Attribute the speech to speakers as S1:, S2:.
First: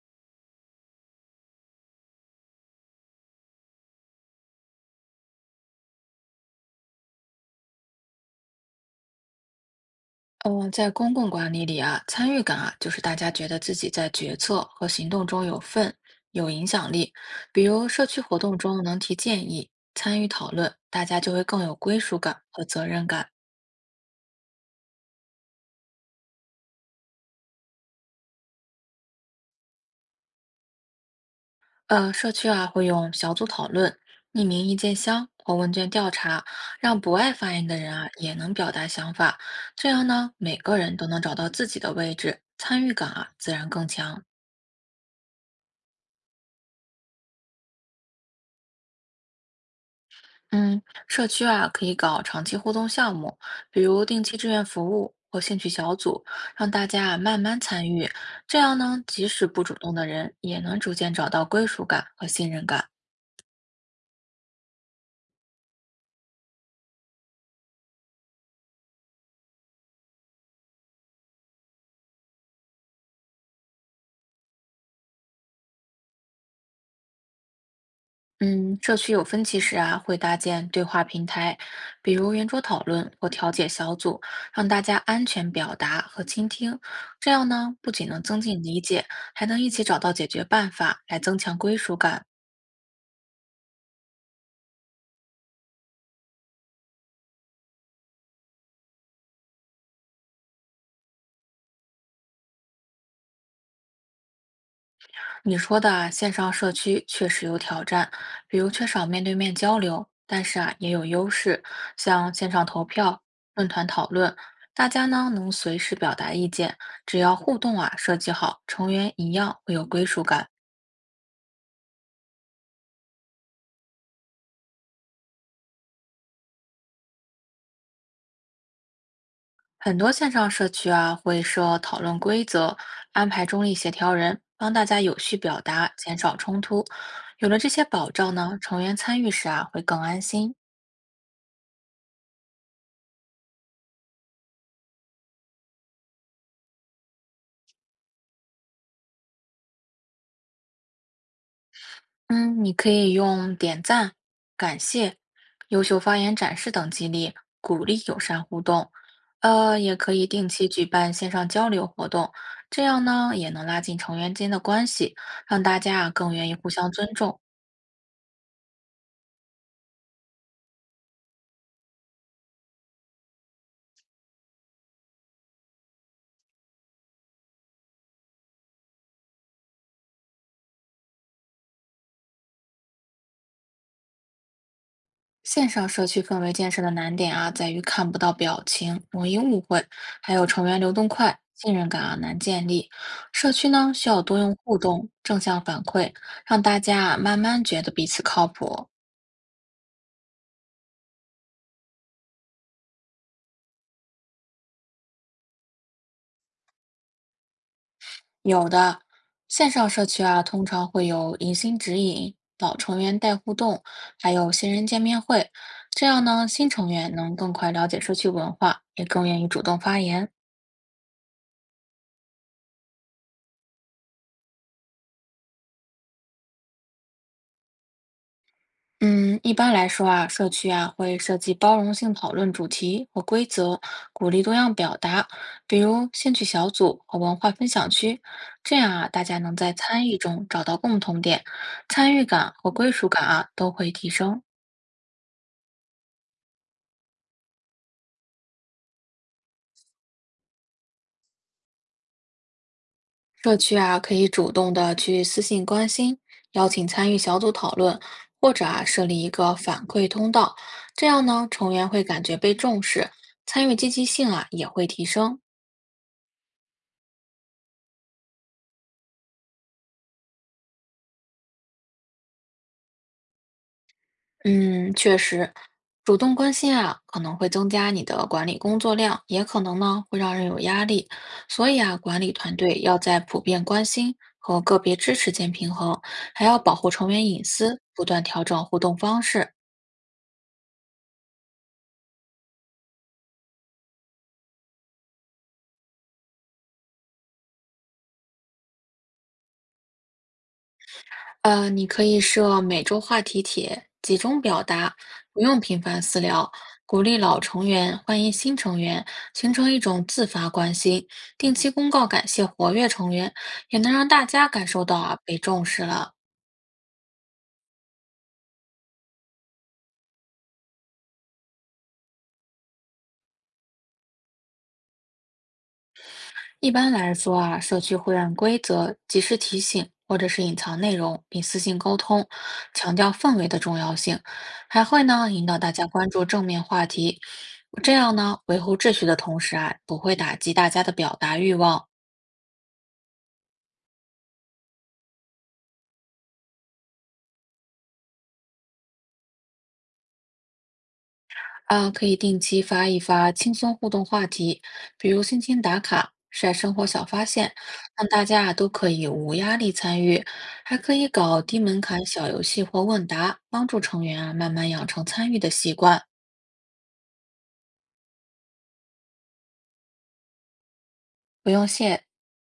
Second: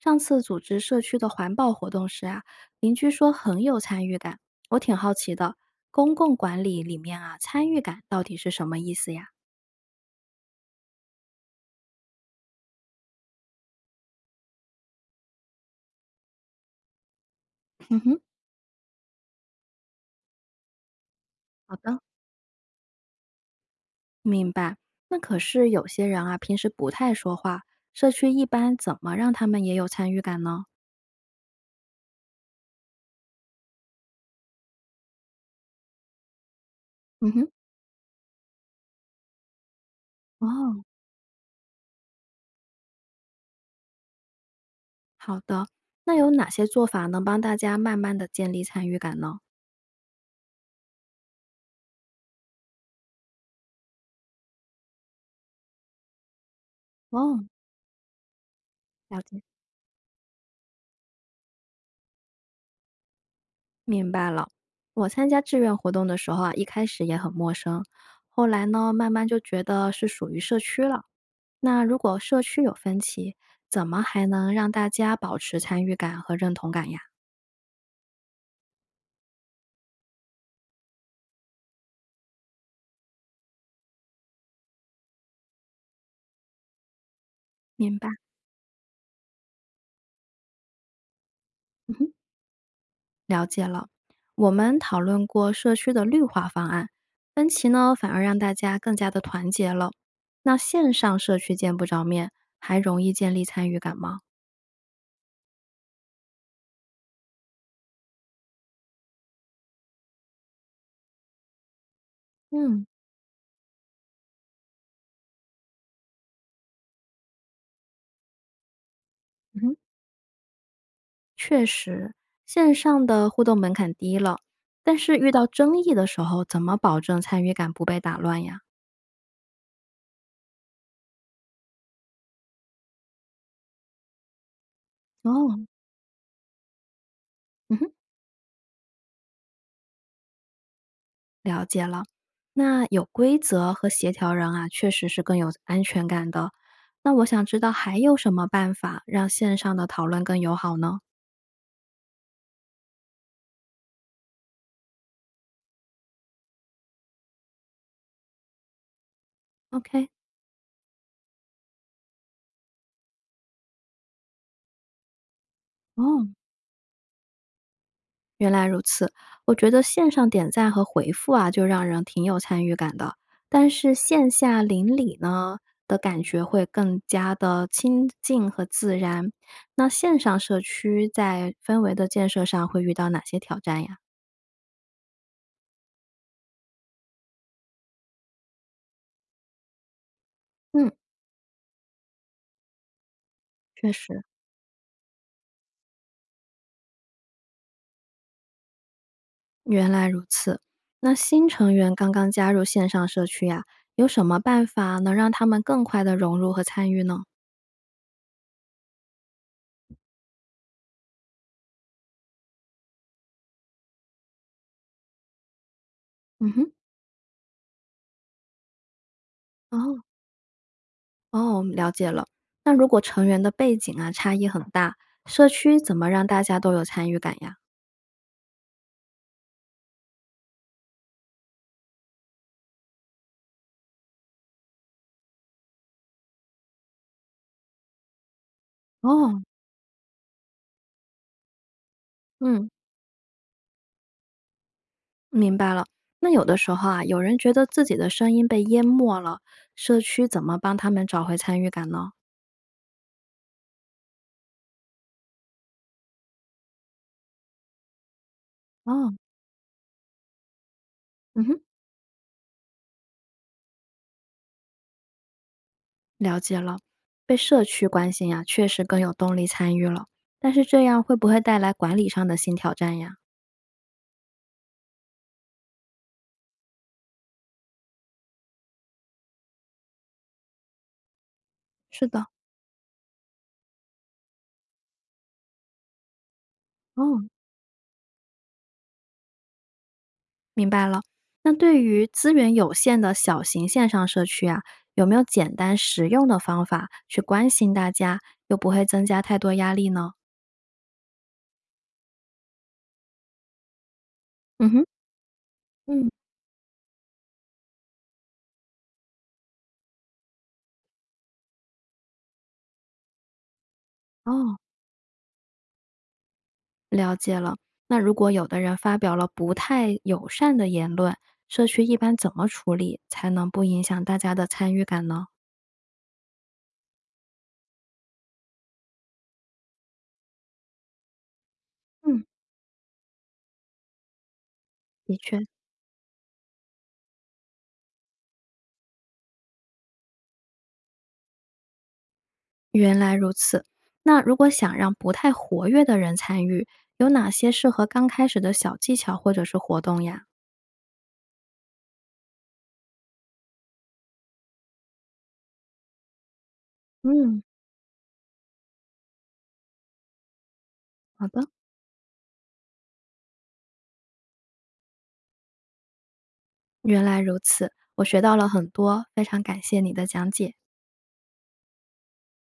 S1: 上次组织社区的环保活动时啊，邻居说很有参与感，我挺好奇的。公共管理里面啊，参与感到底是什么意思呀？
S2: 嗯，在公共管理里啊，参与感啊，就是大家觉得自己在决策和行动中有份、有影响力。比如
S1: 嗯
S2: 社
S1: 哼，
S2: 区活动中能提建议、参与讨论，大家就会更有
S1: 好
S2: 归
S1: 的，
S2: 属感和责任感。
S1: 明白。那可是有些人啊，平时不太说话，社区一般怎么让他们也有参与感呢？
S2: 社区啊会用小组讨论、匿名意见箱或问卷调查，让不
S1: 嗯
S2: 爱
S1: 哼，
S2: 发言的人啊也能表达想法。这样呢，每个
S1: 哦，
S2: 人都能找到自己的位置，参与感啊自然更强。
S1: 好的。那有哪些做法能帮大家慢慢的建立参与感呢？
S2: 嗯，社区啊，可以搞长期互动项目，比如定期志愿服务或兴趣小组，让大家啊慢
S1: 哦，
S2: 慢参与。这样呢，
S1: 了
S2: 即
S1: 解。
S2: 使不主动的人，也能逐渐找到归属感和信任感。
S1: 明白了，我参加志愿活动的时候啊，一开始也很陌生，后来呢，慢慢就觉得是属于社区了。那如果社区有分歧，怎么还能让大家保持参与感和认同感呀？
S2: 嗯，社区有分歧时啊，会搭建对话平台，比如圆桌讨论或调解小组，让大家安全表达和倾听。这样呢，不
S1: 明白，
S2: 仅能增进理解，还能一起找到解决办法，来增强归
S1: 嗯
S2: 属
S1: 哼，
S2: 感。
S1: 了解了。我们讨论过社区的绿化方案，分歧呢反而让大家更加的团结了。那线上社区见不着面，还容易建立参与感吗？
S2: 你说的啊，线上社区确实有挑战，比如缺少面对面交流，但是啊，也有优势，像线上投
S1: 嗯
S2: 票、论坛讨论，大家呢能随时表达意见，只要互动啊设计好，成员一样
S1: 嗯
S2: 会
S1: 哼。
S2: 有归属感。
S1: 确实，线上的互动门槛低了，但是遇到争议的时候，怎么保证参与感不被打乱呀？
S2: 很多线上社区啊会设讨论规则，安排中立协调人，帮大家有序
S1: 哦，
S2: 表达，减少冲突。有了这
S1: 嗯
S2: 些
S1: 哼，
S2: 保障呢，成员参与时啊会更安心。
S1: 了解了。那有规则和协调人啊，确实是更有安全感的。那我想知道还有什么办法让线上的讨论更友好呢
S2: 嗯，你可以用点赞、感谢、优秀发言展示等激励，鼓励友善互动。也
S1: ？OK，
S2: 可以定期举办线上交流活动，这样呢也能拉近成员间的关系，让大家啊
S1: 哦，
S2: 更愿意互相尊重。
S1: 原来如此，我觉得线上点赞和回复啊，就让人挺有参与感的。但是线下邻里呢的感觉会更加的亲近和自然。那线上社区在氛围的建设上会遇到哪些挑战呀？
S2: 线上社区氛围建设的难点啊，在于看不到表情，容易误会，还有成员
S1: 嗯，
S2: 流动快，信任感啊难建立。社区
S1: 确
S2: 呢需要
S1: 实。
S2: 多用互动、正向反馈，让大家啊慢慢觉得彼此靠谱。
S1: 原来如此，那新成员刚刚加入线上社区呀，有什么办法能让他们更快的融入和参与呢？
S2: 有的，线上社区啊，通常会有迎新指引、老成员带互动，还有新人见面会。这样呢，
S1: 嗯
S2: 新
S1: 哼。
S2: 成员能更快了解社区文化，也更愿意主动发
S1: 哦，
S2: 言。
S1: 哦，了解了。那如果成员的背景啊差异很大，社区怎么让大家都有参与感呀？
S2: 嗯，一般来说啊，社区啊会设计包容性讨论主题和规则，鼓励多样表达，比如兴趣小组和文化分享区。这样啊，大家
S1: 哦，
S2: 能在参与中找到共同点，参与感
S1: 嗯，
S2: 和归属感啊都会提升。
S1: 明白了。那有的时候啊，有人觉得自己的声音被淹没了，社区怎么帮他们找回参与感呢？
S2: 社区啊，可以主动的去私信关心，邀请参与小组讨论，或者啊，设
S1: 哦，
S2: 立一个反馈通道，这样
S1: 嗯
S2: 呢，
S1: 哼，
S2: 成员会感觉被重视，参与积极性啊也会提升。
S1: 了解了。被社区关心呀，确实更有动力参与了。但是这样会不会带来管理上的新挑战呀？
S2: 嗯，确实，主动关心啊，可能会增加你的管理工作量，也可能呢会让人有压力。所以啊，
S1: 是
S2: 管
S1: 的，
S2: 理团队要在普遍关心和个别支持间平衡，还要保护成
S1: 哦，
S2: 员隐私，不断调整互动方式。
S1: 明白了。那对于资源有限的小型线上社区啊，有没有简单实用的方法去关心大家，又不会增加太多压力呢？
S2: 你可以设每周话题帖，集中表
S1: 嗯哼，
S2: 达，不用频繁
S1: 嗯。
S2: 私聊，鼓励老成员欢迎新成员，形成一种自发关心。定期公告感谢活跃成员，也能让大家
S1: 哦，
S2: 感受到啊被重视了。
S1: 了解了。那如果有的人发表了不太友善的言论，社区一般怎么处理才能不影响大家的参与感呢？
S2: 一般来说啊，社区会按规则及时提醒或者是隐藏内容，并私信沟
S1: 嗯，
S2: 通，强调氛围的重要性，还会
S1: 的
S2: 呢
S1: 确，
S2: 引导大家关注正面话题，这样呢维护秩序的同时啊，不会打击大家的表达欲望
S1: 原来如此。那如果想让不太活跃的人参与，有哪些适合刚开始的小技巧或者是活动呀？
S2: 啊，可以定期发一发轻松互动话题，比如心情打卡。晒生活小发
S1: 嗯，
S2: 现，让大家啊都可以无压力参与，还可以
S1: 好
S2: 搞
S1: 的。
S2: 低门槛小游戏或问答，帮助成员啊慢慢养成参与的习惯。
S1: 原来如此，我学到了很多，非常感谢你的讲解。
S2: 不用谢。